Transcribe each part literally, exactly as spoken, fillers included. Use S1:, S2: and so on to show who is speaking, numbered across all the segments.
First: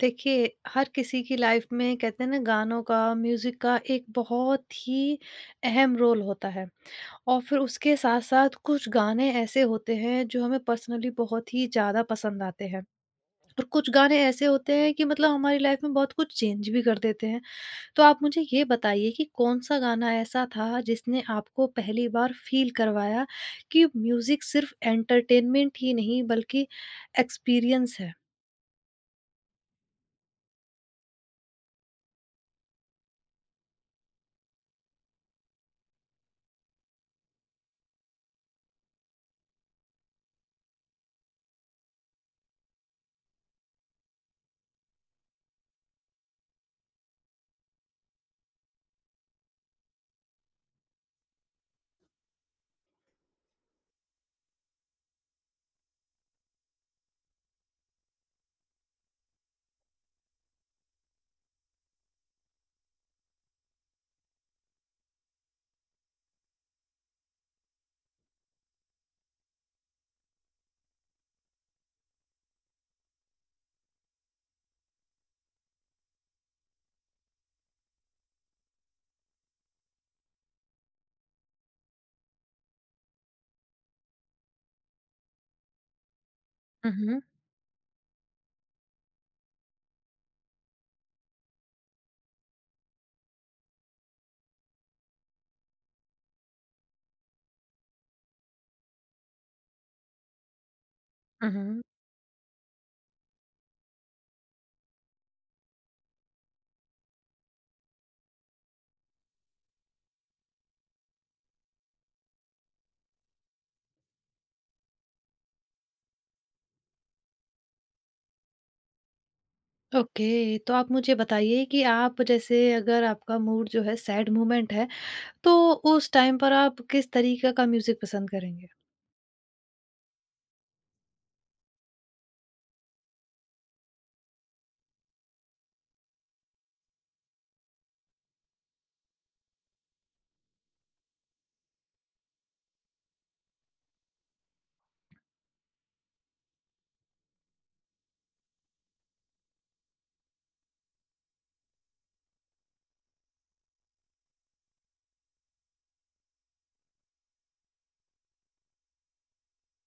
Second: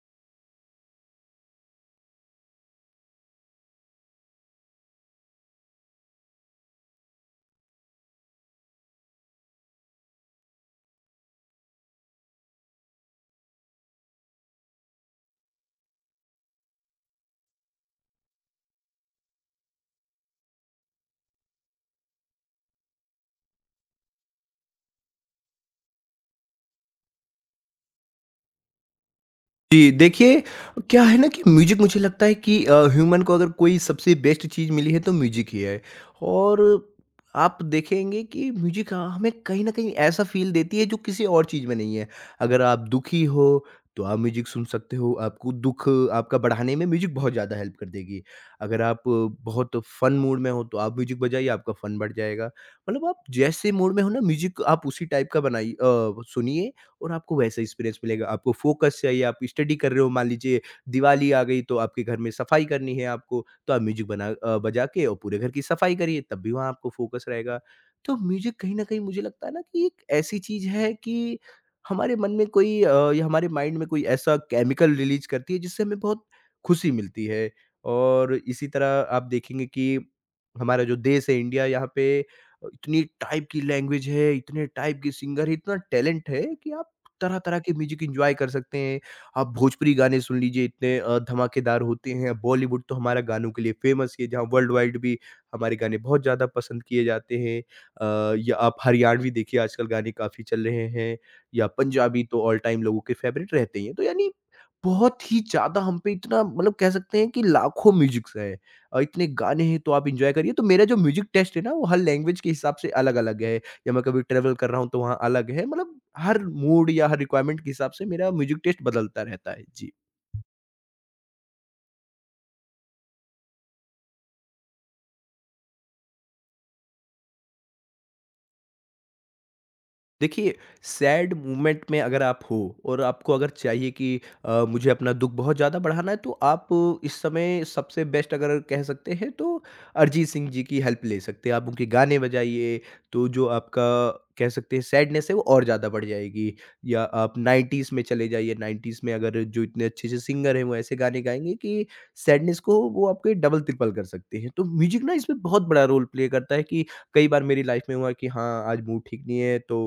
S1: देखिए, हर किसी की लाइफ में कहते हैं ना गानों का, म्यूज़िक का एक बहुत ही अहम रोल होता है। और फिर उसके साथ-साथ कुछ गाने ऐसे होते हैं जो हमें पर्सनली बहुत ही ज़्यादा पसंद आते हैं। और कुछ गाने ऐसे होते हैं कि मतलब हमारी लाइफ में बहुत कुछ चेंज भी कर देते हैं। तो आप मुझे ये बताइए कि कौन-सा गाना ऐसा था जिसने आपको पहली बार फ़ील करवाया कि म्यूज़िक सिर्फ़ एंटरटेनमेंट ही नहीं बल्कि एक्सपीरियंस है?
S2: जी, देखिए, क्या है ना कि म्यूज़िक मुझे लगता है कि अ, ह्यूमन को अगर कोई सबसे बेस्ट चीज़ मिली है तो म्यूज़िक ही है। और आप देखेंगे कि म्यूज़िक, हाँ, हमें कहीं न कहीं ऐसा फ़ील देती है जो किसी और चीज़ में नहीं है। अगर आप दुखी हो तो आप म्यूज़िक सुन सकते हो, आपको दुःख आपका बढ़ाने में म्यूज़िक बहुत ज़्यादा हेल्प कर देगी। अगर आप बहुत फ़न मूड में हो तो आप म्यूज़िक बजाइए, आपका फ़न बढ़ जाएगा। मतलब आप जैसे मूड में हो ना, म्यूज़िक आप उसी टाइप का बनाइए, अ, सुनिए, और आपको वैसा एक्सपीरियंस मिलेगा। आपको फ़ोकस चाहिए, आप स्टडी कर रहे हो, मान लीजिए दिवाली आ गई तो आपके घर में सफाई करनी है आपको, तो आप म्यूज़िक बना अ, बजा के और पूरे घर की सफाई करिए, तब भी वहाँ आपको फ़ोकस रहेगा। तो म्यूज़िक कहीं न कहीं मुझे लगता है ना कि एक ऐसी चीज़ है कि हमारे मन में कोई, अ, या हमारे माइंड में कोई ऐसा केमिकल रिलीज़ करती है जिससे हमें बहुत खुशी मिलती है। और इसी तरह आप देखेंगे कि हमारा जो देश है इंडिया, यहाँ पे इतनी टाइप की लैंग्वेज है, इतने टाइप के सिंगर हैं, इतना टैलेंट है कि आप
S1: हुँ, हुँ।
S2: तरह-तरह के म्यूज़िक एन्जॉय कर सकते हैं। आप भोजपुरी गाने सुन लीजिए, इतने अ, धमाकेदार होते हैं। बॉलीवुड तो हमारा गानों के लिए फ़ेमस है, जहाँ वर्ल्ड वाइड भी हमारे गाने बहुत ज़्यादा पसंद किए जाते हैं। अ, या आप हरियाणवी देखिए, आजकल गाने काफ़ी चल रहे हैं,
S1: हुँ,
S2: या
S1: हुँ।
S2: पंजाबी तो ऑल टाइम लोगों के फ़ेवरेट रहते ही हैं। तो यानी बहुत ही ज़्यादा हम पे इतना, मतलब कह सकते हैं कि लाखों म्यूज़िक्स हैं। अ, इतने गाने हैं तो आप एन्जॉय करिए। तो मेरा जो म्यूज़िक टेस्ट है ना, वो हर लैंग्वेज के हिसाब से अलग-अलग है। या मैं कभी ट्रैवल कर रहा हूँ तो वहाँ अलग है। मतलब हर मूड या हर रिक्वायरमेंट के हिसाब से मेरा म्यूज़िक टेस्ट बदलता रहता है। जी।
S1: ओके, तो आप मुझे बताइए कि आप जैसे अगर आपका मूड जो है सैड मोमेंट है, तो उस टाइम पर आप किस तरीके का म्यूज़िक पसंद करेंगे?
S2: देखिए, सैड मोमेंट में अगर आप हो और आपको अगर चाहिए कि अ, मुझे अपना दुख बहुत ज़्यादा बढ़ाना है, तो आप इस समय सबसे बेस्ट अगर कह सकते हैं तो अरिजीत सिंह जी की हेल्प ले सकते हैं, आप उनके गाने बजाइए तो जो आपका, कह सकते हैं, सैडनेस है वो और ज़्यादा बढ़ जाएगी। या आप नाइंटीज़ में चले जाइए, नाइंटीज़ में अगर जो इतने अच्छे अच्छे सिंगर हैं वो ऐसे गाने गाएंगे कि सैडनेस को वो आपके डबल ट्रिपल कर सकते हैं। तो म्यूजिक ना इसमें बहुत बड़ा रोल प्ले करता है कि कई बार मेरी लाइफ में हुआ कि हाँ, आज मूड ठीक नहीं है, तो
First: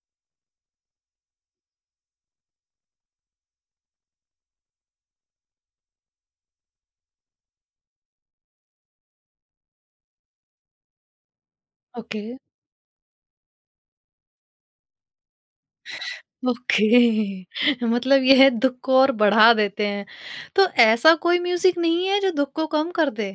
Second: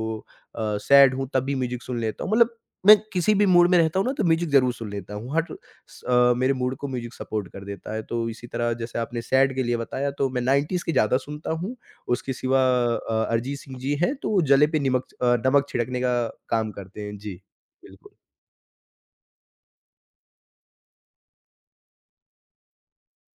S2: अ, सैड हूँ, तब भी म्यूज़िक सुन लेता हूँ। मतलब मैं किसी भी मूड में रहता हूँ ना तो म्यूज़िक ज़रूर सुन लेता हूँ। हर स अ, मेरे मूड को म्यूज़िक सपोर्ट कर देता है। तो इसी तरह जैसे आपने सैड के लिए बताया, तो मैं नाइंटीज़ के ज़्यादा सुनता हूँ।
S1: ओके,
S2: उसके सिवा अ, अरिजीत सिंह जी हैं तो वो जले पे निमक अ, नमक छिड़कने का काम
S1: ओके
S2: करते हैं। जी, बिल्कुल।
S1: मतलब ये है दुःख को और बढ़ा देते हैं। तो ऐसा कोई म्यूज़िक नहीं है जो दुःख को कम कर दे?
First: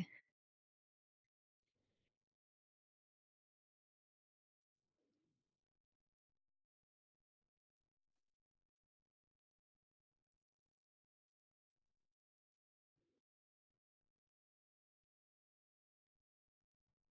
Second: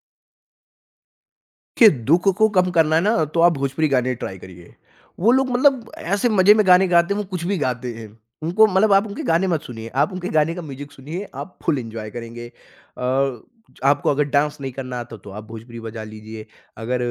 S2: के दुःख को कम करना है ना तो आप भोजपुरी गाने ट्राई करिए। वो लोग, मतलब, ऐसे मज़े में गाने गाते हैं, वो कुछ भी गाते हैं। उनको, मतलब आप उनके गाने मत सुनिए, आप उनके गाने का म्यूज़िक सुनिए, आप फुल एन्जॉय करेंगे। अ, आपको अगर डांस नहीं करना आता तो आप भोजपुरी बजा लीजिए। अगर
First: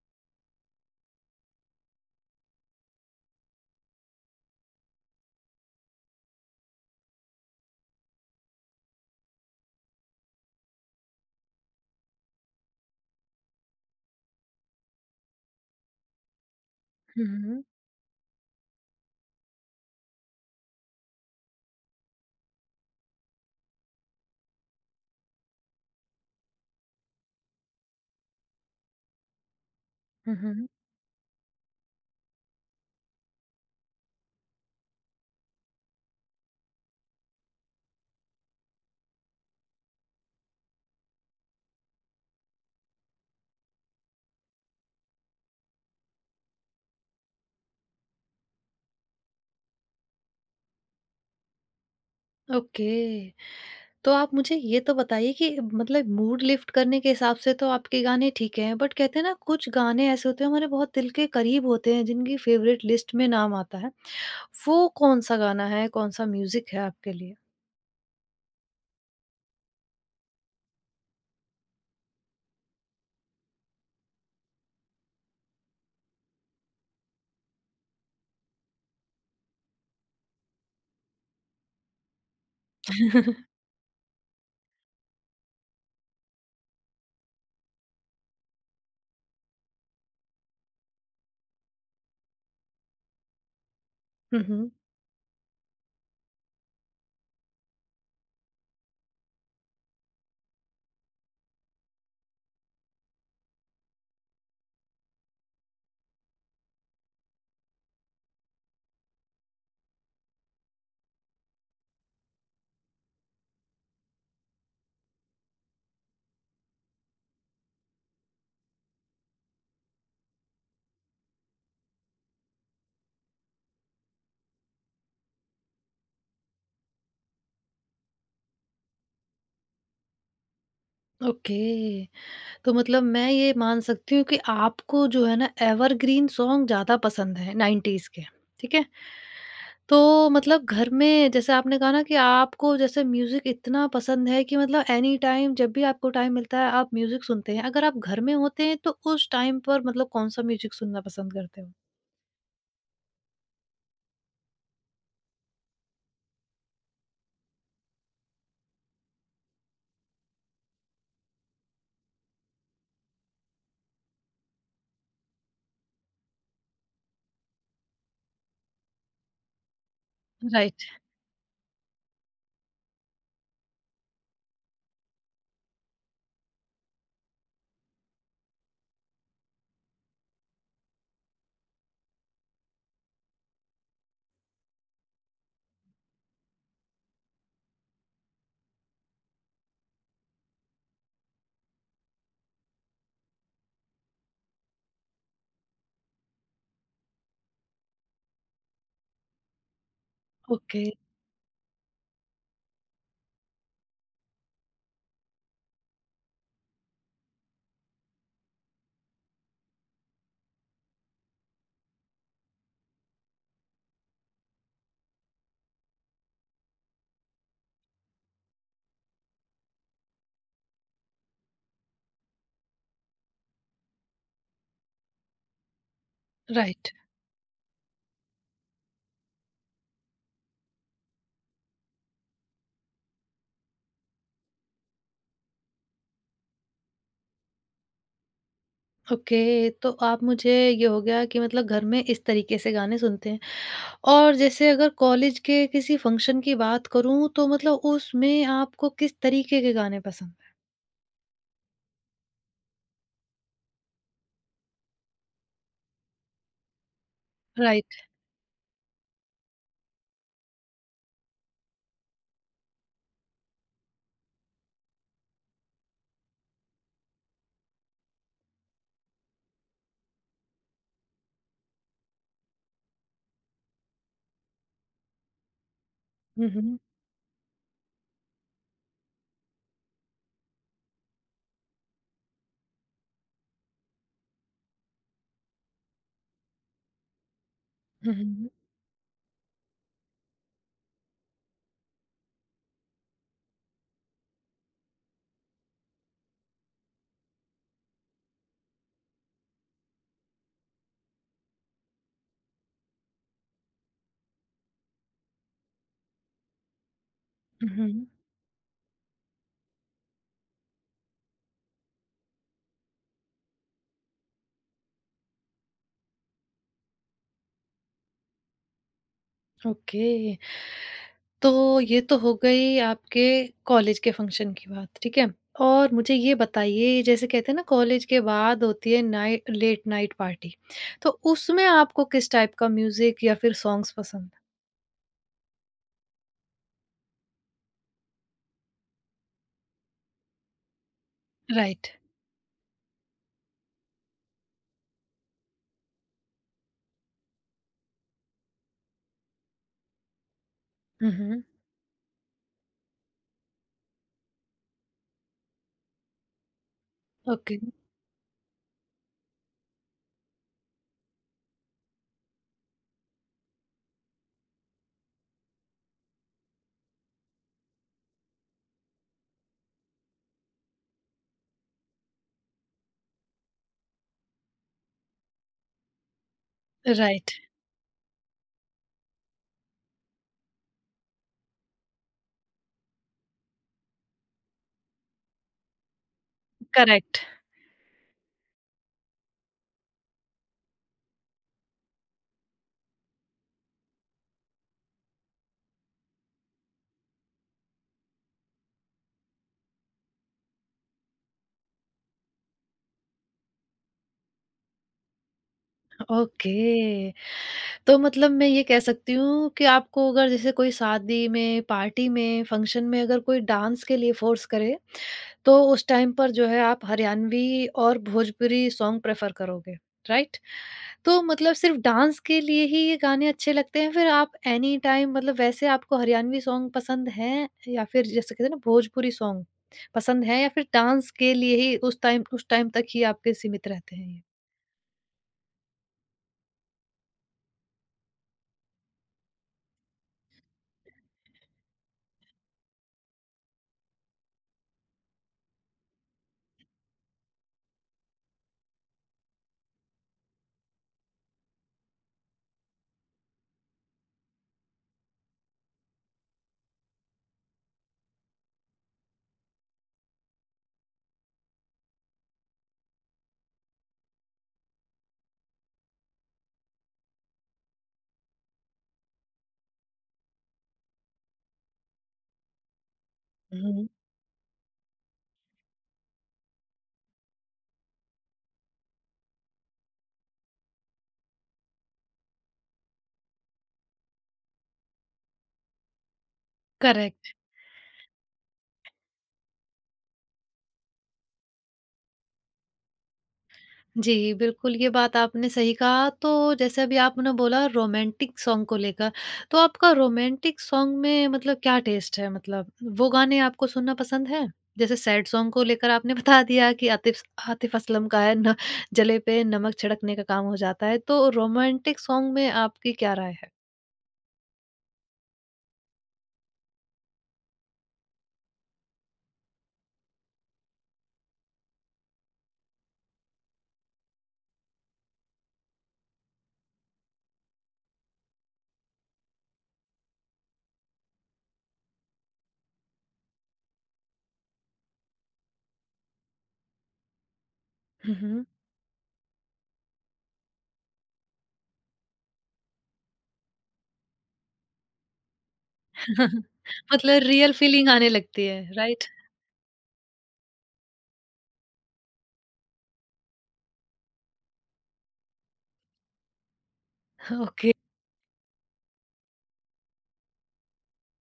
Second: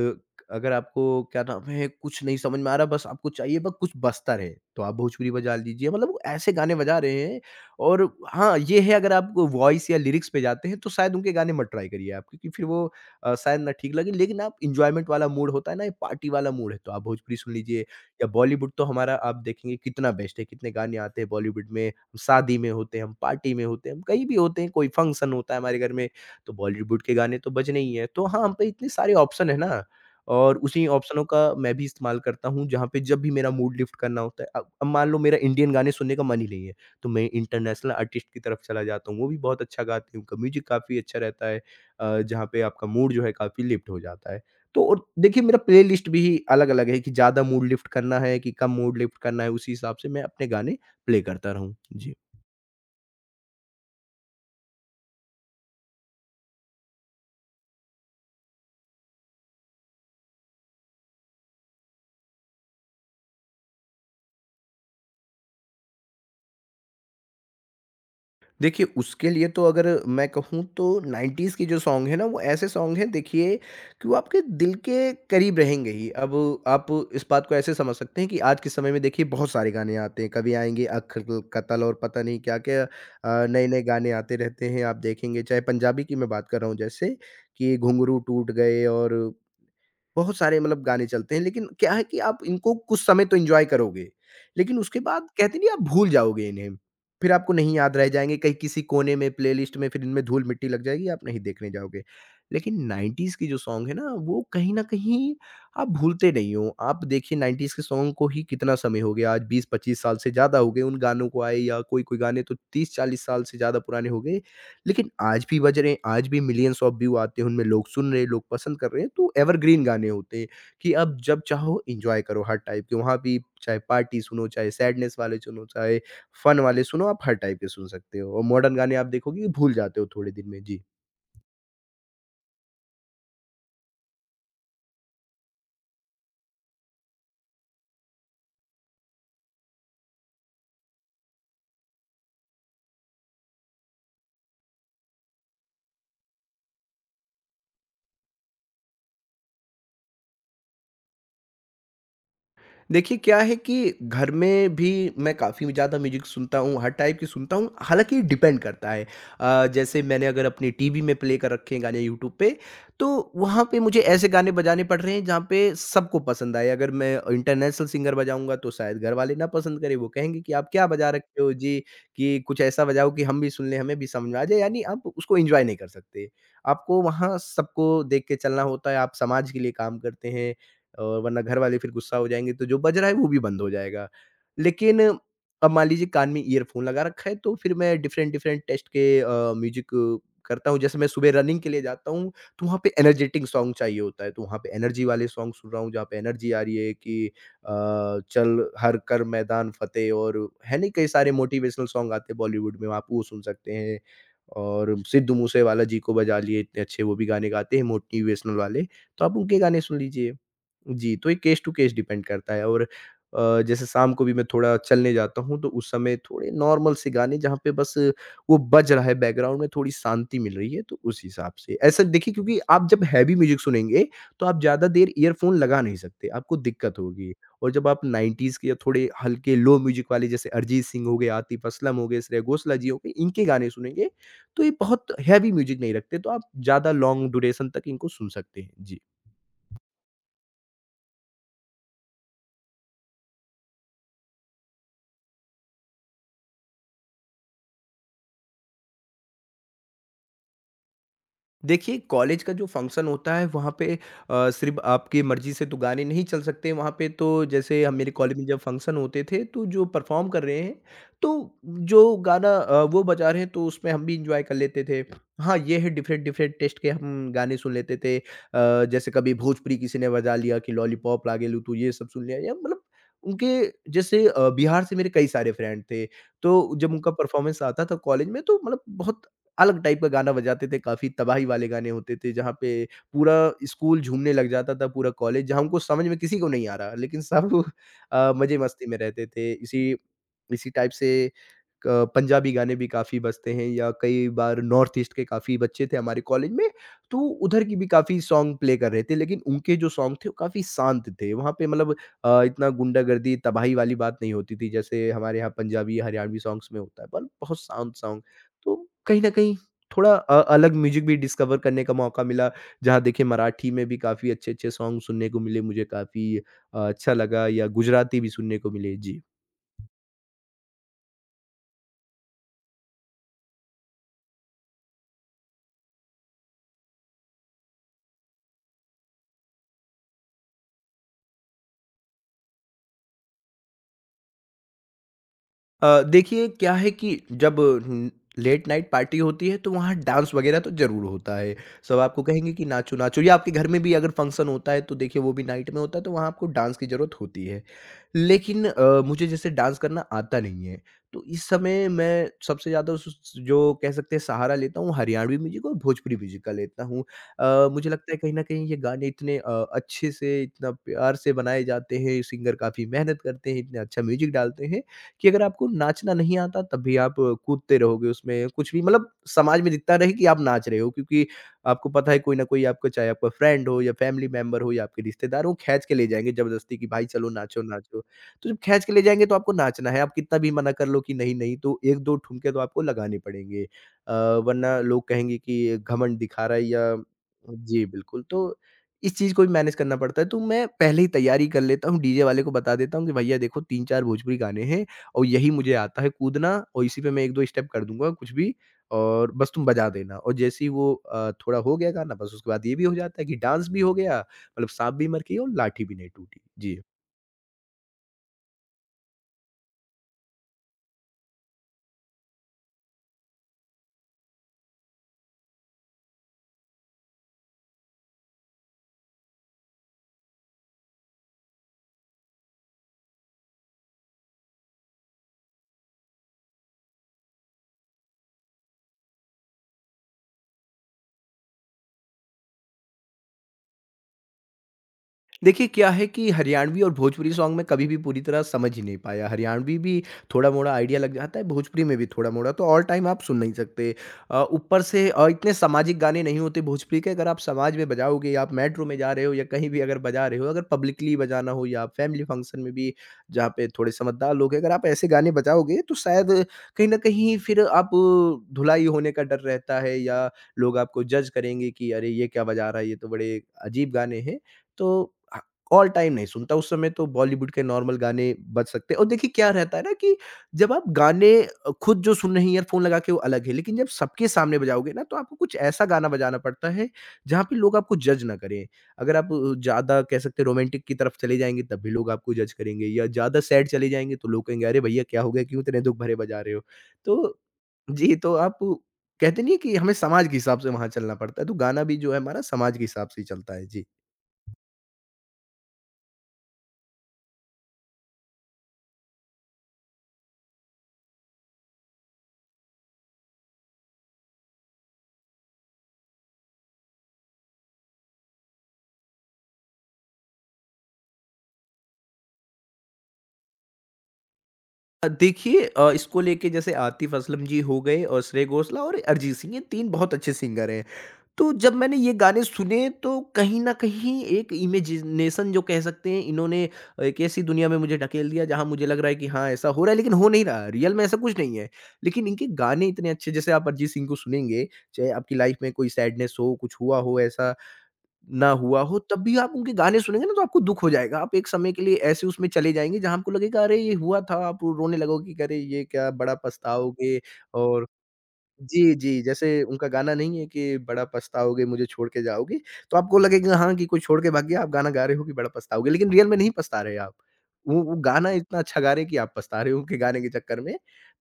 S2: अगर आपको, क्या नाम है, कुछ नहीं समझ में आ रहा, बस आपको चाहिए बस कुछ बजता रहे, तो आप भोजपुरी बजा लीजिए। मतलब वो ऐसे गाने बजा रहे हैं, और हाँ, ये है, अगर आप वॉइस या लिरिक्स पे जाते हैं तो शायद उनके गाने मत ट्राई करिए आप, क्योंकि फिर वो अ, शायद ना ठीक लगे, लेकिन आप, एन्जॉयमेंट वाला मूड होता है ना, ये पार्टी वाला मूड है, तो आप
S1: हुँ,
S2: भोजपुरी सुन
S1: हुँ।
S2: लीजिए, या बॉलीवुड तो हमारा, आप देखेंगे, कितना बेस्ट है, कितने गाने आते हैं बॉलीवुड में। हम शादी में होते हैं, हम पार्टी में होते हैं, हम कहीं भी होते हैं, कोई फंक्शन होता है हमारे घर में, तो बॉलीवुड के गाने तो बजने ही हैं। तो हाँ, हम पे इतने सारे ऑप्शन है ना,
S1: हुँ,
S2: और
S1: हुँ।
S2: उसी ऑप्शनों का मैं भी इस्तेमाल करता हूँ जहाँ पे, जब भी मेरा मूड लिफ्ट करना होता है। अब अब मान लो मेरा इंडियन गाने सुनने का मन ही नहीं है, तो मैं इंटरनेशनल आर्टिस्ट की तरफ चला जाता हूँ, वो भी बहुत अच्छा गाते हैं, उनका म्यूज़िक काफ़ी अच्छा रहता है। अ, जहाँ पे आपका मूड जो है काफ़ी लिफ्ट हो जाता है। तो और देखिए, मेरा प्लेलिस्ट भी अलग-अलग है कि ज़्यादा मूड लिफ्ट करना है कि कम मूड लिफ्ट करना है, उसी हिसाब से मैं अपने गाने प्ले करता रहूँ। जी।
S1: ओके। तो आप मुझे ये तो बताइए कि मतलब मूड लिफ्ट करने के हिसाब से तो आपके गाने ठीक हैं, बट कहते हैं ना कुछ गाने ऐसे होते हैं हमारे बहुत दिल के करीब होते हैं जिनकी फेवरेट लिस्ट में नाम आता है। वो कौन-सा गाना है, कौन-सा म्यूज़िक है आपके लिए?
S2: देखिए, उसके लिए तो अगर मैं कहूँ तो नाइंटीज़ के जो सॉन्ग हैं ना, वो ऐसे सॉन्ग हैं, देखिए, कि वो आपके दिल के करीब रहेंगे ही। अब आप इस बात को ऐसे समझ सकते हैं कि आज के समय में देखिए बहुत सारे गाने आते हैं। कभी आएँगे अख ल कतल और पता नहीं क्या-क्या, अ, नए-नए गाने आते रहते हैं। आप देखेंगे, चाहे पंजाबी की मैं बात कर रहा हूँ, जैसे कि घुंघरू टूट गए और बहुत सारे, मतलब, गाने चलते हैं, लेकिन क्या है कि आप इनको कुछ समय तो एन्जॉय करोगे,
S1: हुँ, हुँ।
S2: लेकिन उसके बाद कहते नहीं, आप भूल जाओगे इन्हें। फिर आपको नहीं याद रह जाएँगे, कहीं किसी कोने में प्लेलिस्ट में फिर इनमें धूल-मिट्टी लग जाएगी, आप नहीं देखने जाओगे। लेकिन नाइंटीज़ के जो सॉन्ग है ना, वो कहीं न कहीं आप भूलते नहीं हो। आप देखिए, नाइंटीज़ के सॉन्ग को ही कितना समय हो गया, आज बीस पच्चीस साल से ज़्यादा हो गए उन गानों को आए, या कोई-कोई गाने तो तीस चालीस साल से ज़्यादा पुराने हो गए। लेकिन आज भी बज रहे हैं, आज भी मिलियंस ऑफ व्यू आते हैं, उनमें लोग सुन रहे हैं, लोग पसंद कर रहे हैं, तो एवरग्रीन गाने होते हैं कि अब जब चाहो एन्जॉय करो हर टाइप के। वहाँ भी चाहे पार्टी सुनो, चाहे सैडनेस वाले सुनो, चाहे फ़न वाले सुनो, आप हर टाइप के सुन सकते हो, और मॉडर्न गाने आप देखोगे कि भूल जाते हो थोड़े दिन में। जी।
S1: ओके, तो मतलब मैं ये मान सकती हूँ कि आपको जो है ना एवरग्रीन सॉन्ग ज़्यादा पसंद है नाइंटीज़ के, ठीक है? तो मतलब घर में जैसे आपने कहा ना कि आपको जैसे म्यूजिक इतना पसंद है कि मतलब एनी टाइम जब भी आपको टाइम मिलता है आप म्यूजिक सुनते हैं। अगर आप घर में होते हैं तो उस टाइम पर मतलब कौन-सा म्यूजिक सुनना पसंद करते हो?
S2: देखिए, क्या है कि घर में भी मैं काफ़ी ज़्यादा म्यूजिक सुनता हूँ, हर टाइप की सुनता हूँ, हालाँकि डिपेंड करता है। अ, जैसे मैंने अगर अपनी टीवी में प्ले कर रखे हैं गाने यूट्यूब पे, तो वहाँ पे मुझे ऐसे गाने बजाने पड़ रहे हैं जहाँ पे सबको पसंद आए। अगर मैं इंटरनेशनल सिंगर बजाऊँगा तो शायद घरवाले ना पसंद करें, वो कहेंगे कि आप
S1: राइट,
S2: क्या बजा रखे हो जी, कि कुछ ऐसा बजाओ कि हम भी सुन लें, हमें भी समझ में आ जाए, यानी आप उसको एन्जॉय नहीं कर सकते। आपको वहाँ सबको देख के चलना होता है, आप समाज के लिए काम करते हैं, और वरना घर वाले फिर गुस्सा हो जाएँगे, तो जो बज रहा है वो भी बंद हो जाएगा। लेकिन अब मान लीजिए कान में ईयरफ़ोन लगा रखा है, तो फिर मैं डिफरेंट डिफरेंट टेस्ट के अ, म्यूज़िक करता हूँ। जैसे मैं सुबह रनिंग के लिए जाता हूँ, तो वहाँ पे एनर्जेटिक सॉन्ग चाहिए होता है, तो वहाँ पे एनर्जी वाले सॉन्ग सुन रहा हूँ, जहाँ पे एनर्जी आ रही है कि अ, चल हर कर मैदान फ़तेह, और है
S1: ओके,
S2: नहीं, कई सारे मोटिवेशनल सॉन्ग आते हैं बॉलीवुड में, आप वो सुन सकते हैं। और सिद्धू मूसेवाला जी को बजा लिए, इतने अच्छे वो भी गाने गाते हैं मोटिवेशनल वाले, तो आप उनके गाने सुन लीजिए। जी, तो ये केस टू केस डिपेंड करता है, और अ, जैसे शाम को भी मैं थोड़ा चलने जाता हूँ, तो उस समय थोड़े नॉर्मल से गाने, जहाँ पे बस वो बज रहा है बैकग्राउंड में, थोड़ी शांति मिल रही है, तो उस हिसाब से। ऐसा देखिए, क्योंकि आप जब हैवी म्यूज़िक सुनेंगे, तो आप ज़्यादा देर ईयरफ़ोन लगा नहीं सकते, आपको
S1: राइट,
S2: दिक्कत होगी। और जब आप नाइंटीज़ के या थोड़े हल्के लो म्यूज़िक वाले, जैसे अरिजीत सिंह हो गए, आतिफ असलम हो गए, श्रेया घोषाल जी हो गए, इनके गाने सुनेंगे, तो ये बहुत हैवी म्यूज़िक नहीं रखते, तो आप ज़्यादा लॉन्ग ड्यूरेशन तक इनको सुन सकते हैं। जी।
S1: ओके। तो आप मुझे ये हो गया कि मतलब घर में इस तरीके से गाने सुनते हैं और जैसे अगर कॉलेज के किसी फंक्शन की बात करूँ तो मतलब उसमें आपको किस तरीके के गाने पसंद हैं?
S2: देखिए, कॉलेज का जो फंक्शन होता है वहाँ पे अ, सिर्फ़ आपकी मर्ज़ी से तो गाने नहीं चल सकते वहाँ पे, तो जैसे हम,
S1: राइट।
S2: मेरे कॉलेज में जब फंक्शन होते थे तो जो परफ़ॉर्म कर रहे हैं, तो जो गाना अ, वो बजा रहे हैं तो उसमें हम भी एन्जॉय कर लेते थे। हाँ, ये है, डिफ़रेंट डिफ़रेंट टेस्ट के हम गाने सुन लेते थे। अ, जैसे कभी भोजपुरी किसी ने बजा लिया कि लॉलीपॉप ला गेलू, तो ये सब सुन लिया, या मतलब उनके, जैसे अ, बिहार से मेरे कई सारे फ्रेंड थे,
S1: हुँ,
S2: तो
S1: हुँ।
S2: जब उनका परफ़ॉर्मेंस आता था कॉलेज में, तो मतलब बहुत अलग टाइप का गाना बजाते थे, काफ़ी तबाही वाले गाने होते थे, जहाँ पे पूरा स्कूल झूमने लग जाता था, पूरा कॉलेज, जहाँ हमको समझ में किसी को नहीं आ रहा, लेकिन सब
S1: हुँ,
S2: अ,
S1: हुँ,
S2: मज़े मस्ती में रहते थे। इसी इसी टाइप से क पंजाबी गाने भी काफ़ी बजते हैं या कई बार नॉर्थ ईस्ट के काफ़ी बच्चे थे हमारे कॉलेज में, तो उधर की भी काफ़ी सॉन्ग प्ले कर रहे थे। लेकिन उनके जो सॉन्ग थे वो काफ़ी शांत थे। वहाँ पे मतलब अ, इतना गुंडागर्दी, तबाही वाली बात नहीं होती थी जैसे हमारे यहाँ पंजाबी, हरियाणवी सॉन्ग्स में होता है, पर बहुत
S1: हुँ,
S2: शांत
S1: हुँ।
S2: सॉन्ग। तो कहीं न कहीं थोड़ा अ, अलग म्यूज़िक भी डिस्कवर करने का मौका मिला। जहाँ देखिए मराठी में भी काफ़ी अच्छे-अच्छे सॉन्ग सुनने को मिले, मुझे काफ़ी अ, अच्छा लगा या गुजराती भी सुनने को मिले। जी।
S1: ओके। तो ये तो हो गई आपके कॉलेज के फंक्शन की बात, ठीक है? और मुझे ये बताइए जैसे कहते हैं ना कॉलेज के बाद होती है नाइ लेट नाइट पार्टी, तो उसमें आपको किस टाइप का म्यूज़िक या फिर सॉन्ग्स पसंद?
S2: अ, देखिए क्या है कि जब न लेट नाइट पार्टी होती है तो वहाँ डांस वगैरह तो ज़रूर होता है।
S1: राइट।
S2: सब आपको कहेंगे कि नाचो, नाचो या आपके घर में भी अगर फंक्शन होता है तो देखिए वो भी नाइट में होता है तो वहाँ आपको डांस की ज़रूरत होती है। लेकिन अ, मुझे जैसे डांस करना आता नहीं है।
S1: हुँ,
S2: तो
S1: हुँ।
S2: इस समय मैं सबसे ज़्यादा उस उस जो कह सकते हैं सहारा लेता हूँ हरियाणवी म्यूज़िक और भोजपुरी म्यूज़िक का लेता हूँ।
S1: ओके,
S2: अ, मुझे लगता है कहीं न कहीं ये गाने इतने अ, अच्छे से इतना प्यार से बनाए जाते हैं, सिंगर काफ़ी मेहनत करते हैं, इतना अच्छा म्यूज़िक डालते हैं कि अगर आपको नाचना नहीं आता तब भी आप कूदते रहोगे उसमें, कुछ भी मतलब समाज में दिखता रहे कि आप नाच रहे हो क्योंकि आपको पता है कोई न कोई आपका, चाहे आपका फ्रेंड हो या फैमिली मेंबर हो या आपके रिश्तेदार हो, वो खींच के ले जाएँगे ज़बरदस्ती कि भाई चलो
S1: राइट,
S2: नाचो, नाचो। तो जब खींच के ले जाएँगे तो आपको नाचना है, आप कितना भी मना कर लो कि नहीं, नहीं तो एक दो ठुमके तो आपको लगाने पड़ेंगे। अ, वरना लोग कहेंगे कि ये घमंड दिखा रहा है या।
S1: करेक्ट,
S2: जी, बिल्कुल। तो इस चीज़ को भी मैनेज करना पड़ता है, तो मैं पहले ही तैयारी कर लेता हूँ, डीजे वाले को बता देता हूँ कि भैया देखो तीन चार भोजपुरी गाने हैं। और यही मुझे आता है कूदना, और इसी पे मैं एक दो स्टेप कर दूँगा कुछ भी, और बस तुम बजा देना। और जैसे ही वो अ, थोड़ा हो गया गाना, बस उसके बाद ये भी हो जाता है कि डांस भी हो गया, मतलब साँप भी मर गई और लाठी भी नहीं टूटी। जी।
S1: ओके। तो मतलब मैं ये कह सकती हूँ कि आपको अगर जैसे कोई शादी में, पार्टी में, फंक्शन में अगर कोई डांस के लिए फ़ोर्स करे तो उस टाइम पर जो है आप हरियाणवी और भोजपुरी सॉन्ग प्रेफ़र करोगे, राइट? तो मतलब सिर्फ़ डांस के लिए ही ये गाने अच्छे लगते हैं, फिर आप एनी टाइम मतलब वैसे आपको हरियाणवी सॉन्ग पसंद हैं या फिर जैसे कहते हैं ना भोजपुरी सॉन्ग पसंद हैं या फिर डांस के लिए ही उस टाइम उस टाइम तक ही आपके सीमित रहते हैं ये?
S2: देखिए, क्या है कि हरियाणवी और भोजपुरी सॉन्ग मैं कभी भी पूरी तरह समझ ही नहीं पाया। हरियाणवी भी थोड़ा-मोड़ा आइडिया लग जाता है, भोजपुरी में भी थोड़ा-मोड़ा, तो ऑल टाइम आप सुन नहीं सकते। अ, ऊपर से अ, इतने सामाजिक गाने नहीं होते भोजपुरी के, अगर आप समाज में बजाओगे, या आप मेट्रो में जा रहे हो या कहीं भी अगर बजा रहे हो, अगर पब्लिकली बजाना हो या फैमिली फंक्शन में भी जहाँ पे थोड़े समझदार लोग हैं, अगर आप ऐसे गाने बजाओगे, तो शायद कहीं न कहीं फिर आप अ, धुलाई होने का डर रहता है, या लोग आपको जज करेंगे कि, "अरे! ये क्या बजा रहा है, ये तो बड़े अजीब गाने हैं।" तो अ, ऑल टाइम नहीं सुनता, उस समय तो बॉलीवुड के नॉर्मल गाने बज सकते हैं। और देखिए क्या रहता है ना कि जब आप गाने अ, खुद जो सुन रहे हैं ईयरफ़ोन लगा के, वो अलग है,
S1: हुँ,
S2: लेकिन जब
S1: हुँ।
S2: सबके सामने बजाओगे ना तो आपको कुछ ऐसा गाना बजाना पड़ता है, जहाँ पे लोग आपको जज ना करें। अगर आप अ, ज़्यादा कह सकते हैं रोमांटिक की तरफ चले जाएँगे तब भी लोग आपको जज करेंगे, या ज़्यादा सैड चले जाएँगे तो लोग कहेंगे, "अरे भैया क्या हो गया? क्यों इतने दुःख भरे बजा रहे हो?"
S1: करेक्ट।
S2: तो जी, तो आप कहते नहीं है कि हमें समाज के हिसाब से वहाँ चलना पड़ता है, तो गाना भी जो है हमारा समाज के हिसाब से ही चलता है। जी।
S1: जी, बिल्कुल, ये बात आपने सही कहा। तो जैसे अभी आपने बोला रोमांटिक सॉन्ग को लेकर, तो आपका रोमांटिक सॉन्ग में मतलब क्या टेस्ट है? मतलब वो गाने आपको सुनना पसंद है? जैसे सैड सॉन्ग को लेकर आपने बता दिया कि आतिफ आतिफ असलम का है न, जले पे नमक छिड़कने का काम हो जाता है, तो रोमांटिक सॉन्ग में आपकी क्या राय है?
S2: अ, देखिए अ, इसको लेके जैसे आतिफ असलम जी हो गए और श्रेय घोषाल और अरिजीत सिंह, ये तीन बहुत अच्छे सिंगर हैं। तो जब मैंने ये गाने सुने, तो कहीं न कहीं एक इमेजिनेशन जो कह सकते हैं इन्होंने, एक ऐसी दुनिया में मुझे ढकेल दिया जहाँ मुझे लग रहा है कि हाँ, ऐसा हो रहा है, लेकिन हो नहीं रहा है। रियल में ऐसा कुछ नहीं है। लेकिन इनके गाने इतने अच्छे, जैसे आप अरिजीत सिंह को सुनेंगे, चाहे आपकी लाइफ़ में कोई सैडनेस हो, कुछ हुआ हो ऐसा
S1: हुँ, हुँ।
S2: ना हुआ हो, तब भी आप उनके गाने सुनेंगे ना तो आपको दुःख हो जाएगा। आप एक समय के लिए ऐसे उसमें चले जाएँगे जहाँ आपको लगेगा अरे ये हुआ था, आप रोने लगोगे कि अरे ये क्या, बड़ा पछताओगे।
S1: मतलब रियल
S2: और
S1: फीलिंग आने लगती है,
S2: जी,
S1: राइट?
S2: जी, जैसे उनका गाना नहीं है कि बड़ा पछताओगे मुझे छोड़ के जाओगे, तो आपको लगेगा हाँ, कि कोई छोड़ के भाग गया, आप गाना गा रहे हो कि बड़ा पछताओगे, लेकिन रियल में नहीं पछता रहे आप।
S1: ओके।
S2: वो वो गाना इतना अच्छा गा रहे हैं कि आप पछता रहे हो उनके गाने के चक्कर में।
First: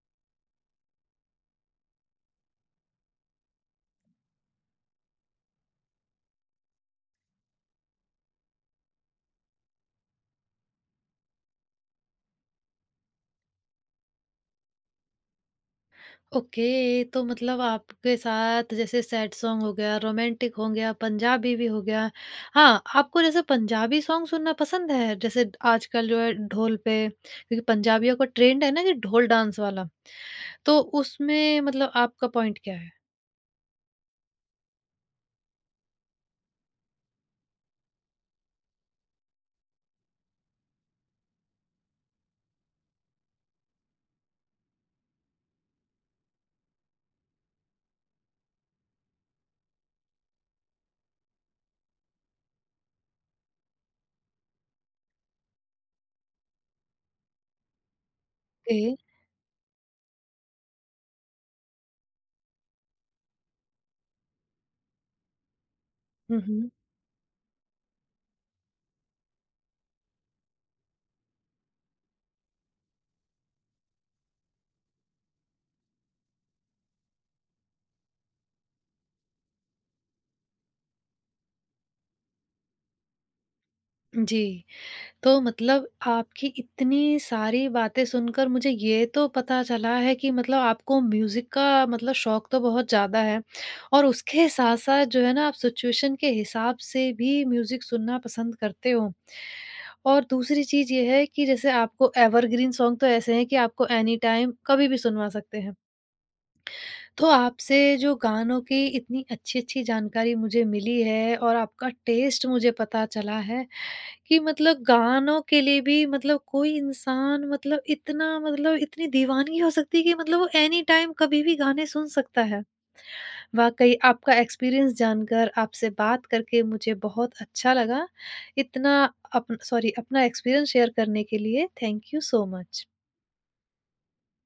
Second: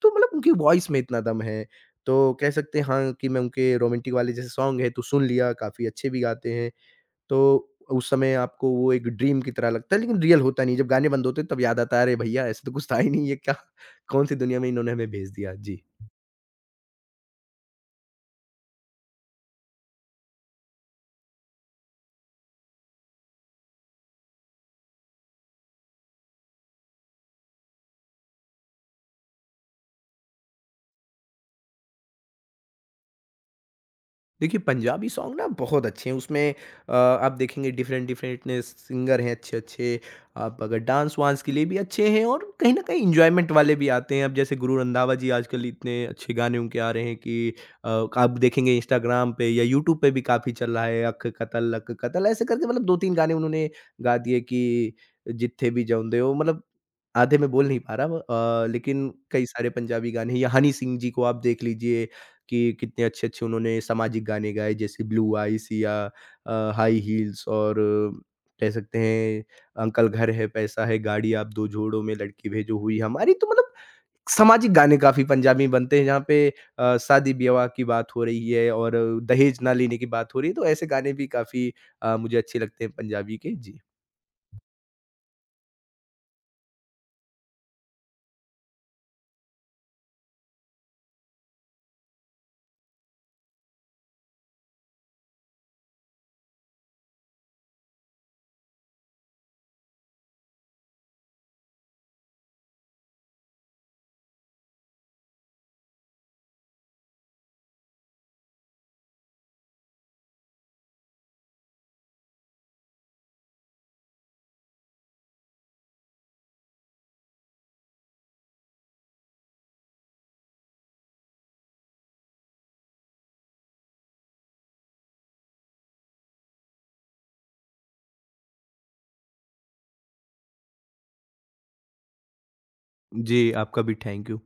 S2: तो मतलब उनकी वॉइस में इतना दम है, तो कह सकते हैं हाँ, कि मैं उनके रोमांटिक वाले जैसे सॉन्ग है तो सुन लिया, काफ़ी अच्छे भी गाते हैं। तो उस समय आपको वो एक ड्रीम की तरह लगता है, लेकिन रियल होता नहीं है। जब गाने बंद होते हैं तब याद आता है अरे भैया, ऐसा तो कुछ था ही नहीं, ये क्या कौन-सी दुनिया में इन्होंने हमें भेज दिया? जी।
S1: ओके, तो मतलब आपके साथ जैसे सैड सॉन्ग हो गया, रोमांटिक हो गया, पंजाबी भी हो गया। हाँ, आपको जैसे पंजाबी सॉन्ग सुनना पसंद है? जैसे आजकल जो है ढोल पे, क्योंकि पंजाबियों का ट्रेंड है ना कि ढोल डांस वाला। तो उसमें मतलब आपका पॉइंट क्या है?
S2: देखिए पंजाबी सॉन्ग ना बहुत अच्छे हैं, उसमें अ, आप देखेंगे डिफरेंट डिफरेंट ने सिंगर हैं अच्छे अच्छे। आप अगर डांस वांस के लिए भी अच्छे हैं, और कहीं ना कहीं इंजॉयमेंट वाले भी आते हैं। अब जैसे गुरु रंधावा जी, आजकल इतने अच्छे गाने उनके आ रहे हैं कि अ, आप देखेंगे इंस्टाग्राम पे या यूट्यूब पे भी काफ़ी चल रहा है, अक कतल अक कतल ऐसे करके, मतलब दो तीन गाने उन्होंने गा दिए कि जित्थे भी जाऊंदे हो, मतलब आधे में बोल नहीं पा रहा वो, अ,
S1: ओके।
S2: लेकिन कई सारे पंजाबी गाने हैं। या हनी सिंह जी को आप देख लीजिए कि कितने अच्छे-अच्छे उन्होंने सामाजिक गाने गाए, जैसे ब्लू आइस या
S1: हुँ, हुँ।
S2: अ, हाई हील्स, और अ, कह सकते हैं अंकल घर है पैसा है गाड़ी, आप दो जोड़ों में लड़की भेजो हुई हमारी, तो मतलब सामाजिक गाने काफ़ी पंजाबी में बनते हैं जहाँ पे अ, शादी-विवाह की बात हो रही है और दहेज ना लेने की बात हो रही है, तो ऐसे गाने भी काफ़ी अ, मुझे अच्छे लगते हैं पंजाबी के। जी।
S1: जी। तो मतलब आपकी इतनी सारी बातें सुनकर मुझे ये तो पता चला है कि मतलब आपको म्यूज़िक का मतलब शौक तो बहुत ज़्यादा है और उसके साथ-साथ जो है ना आप सिचुएशन के हिसाब से भी म्यूज़िक सुनना पसंद करते हो। और दूसरी चीज़ ये है कि जैसे आपको एवरग्रीन सॉन्ग तो ऐसे हैं कि आपको एनी टाइम कभी भी सुनवा सकते हैं। तो आपसे जो गानों की इतनी अच्छी-अच्छी जानकारी मुझे मिली है और आपका टेस्ट मुझे पता चला है कि मतलब गानों के लिए भी मतलब कोई इंसान मतलब इतना मतलब इतनी दीवानगी हो सकती है कि मतलब वो एनी टाइम कभी भी गाने सुन सकता है। वाक़ई आपका एक्सपीरियंस जानकर, आपसे बात करके मुझे बहुत अच्छा लगा। इतना अपन सॉरी अपना एक्सपीरियंस शेयर करने के लिए थैंक यू सो मच।
S2: जी, आपका भी थैंक यू।